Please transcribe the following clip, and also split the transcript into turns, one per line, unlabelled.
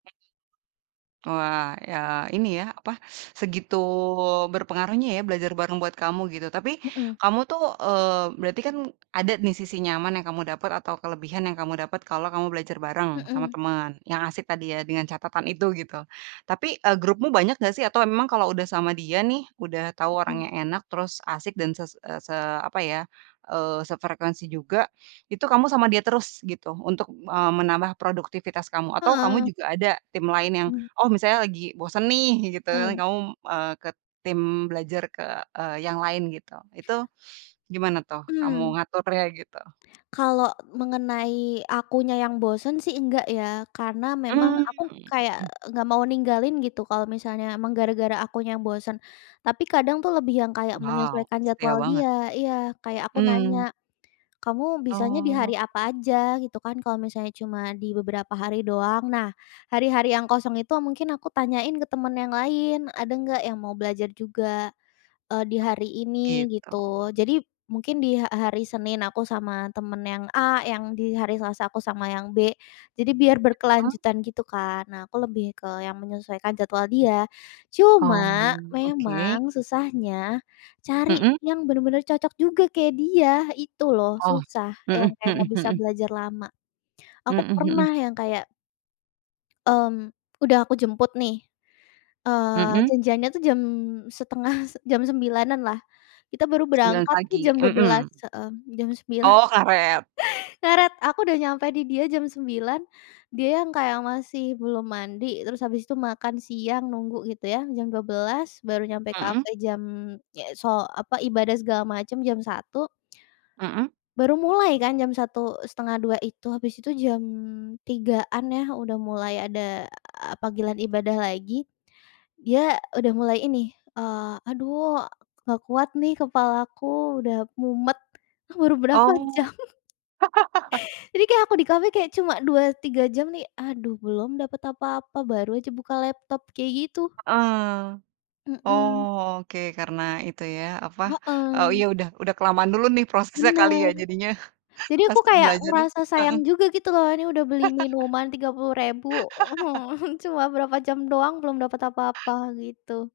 Wah, ya, ini ya, apa, segitu berpengaruhnya ya, belajar bareng buat kamu, gitu. Tapi
Mhm.
kamu tuh, eee, berarti kan ada nih, sisi nyaman yang kamu dapet atau kelebihan yang kamu dapet kalau kamu belajar bareng sama
Mhm.
temen yang asik tadi, ya, dengan catatan itu, gitu, tapi, eee, grupmu banyak nggak sih? Atau emang kalau udah sama dia nih, udah tau
Mhm.
orangnya enak, terus asik dan se se apa ya, eee, sefrekuensi juga, itu kamu sama dia terus gitu, untuk, eee, menambah produktivitas kamu? Atau kamu juga ada tim lain yang, oh, misalnya lagi bosen nih, gitu,
Hmm.
kamu, eee, ke tim belajar ke, eee, yang lain, gitu. Itu gimana tuh
Hmm.
kamu ngaturnya, gitu?
Kalau mengenai akunya yang bosen sih, enggak ya, karena memang
Mhm,
aku
heeh
kayak
heeh.
nggak mau ninggalin gitu, kalau misalnya memang gara-gara akunya yang bosen. Tapi kadang tuh lebih yang kayak
Wow,
menyesuaikan
setia
jadwal
banget,
dia iya, kayak aku
Mhm.
nanya, "Kamu bisanya di
Oh.
hari apa aja?", gitu kan, kalau misalnya cuma di beberapa hari doang, nah, hari-hari yang kosong itu mungkin aku tanyain ke temen yang lain, ada nggak yang mau belajar juga, eee, di hari ini,
Gitu.
gitu. Jadi mungkin di ha hari Senin aku sama temen yang A, yang di hari Selasa aku sama yang B, jadi biar berkelanjutan, gitu kan. Nah, aku lebih ke yang menyesuaikan jadwal dia, cuma
Oh, oke.
memang susahnya cari
Mhm.
yang bener-bener cocok juga kayak dia, itu loh
Oh,
susah yang
mhm,
kayak nggak
mhm,
bisa
mhm.
belajar lama, aku
Mhm mhm.
pernah yang kayak Mmm. Udah aku jemput nih, eee,
Mhm.
janjiannya tuh jam setengah jam 09.00-an lah, kita baru
09.00
berangkat tuh
pagi,
jam dua
mhm,
belas, heeh, jam 09.00.
oh, ngaret.
Ngaret, aku udah nyampe di dia jam 9.00, dia yang kayak masih belum mandi, terus habis itu makan siang, nunggu gitu ya, jam 12.00 baru nyampe
Mhm.
kafe, jam so eee, apa, ibadah segala macam jam 01.00
Mhm.
baru mulai kan jam 01.00, 01:30 itu, habis itu jam 03.00-an ya, udah mulai ada panggilan ibadah lagi, dia udah mulai ini, eee, "Aduh, nggak kuat nih, kepalaku udah mumet", ah, baru berapa
Oh.
jam. Jadi kayak aku di kafe kayak cuma 2-3 jam nih, aduh, belum dapat apa-apa, baru aja buka laptop, kayak gitu.
Heeh,
Mhm.
oh, oke, karena itu ya, apa, oh,
Heeh.
iya, udah udah kelamaan dulu nih, prosesnya kali ya,
Benar,
jadinya
jadi aku
pas
kayak
belajarnya
ngerasa sayang
heeh.
juga, gitu loh, ini udah beli minuman Rp30.000 cuma berapa jam doang, belum dapat apa-apa, gitu.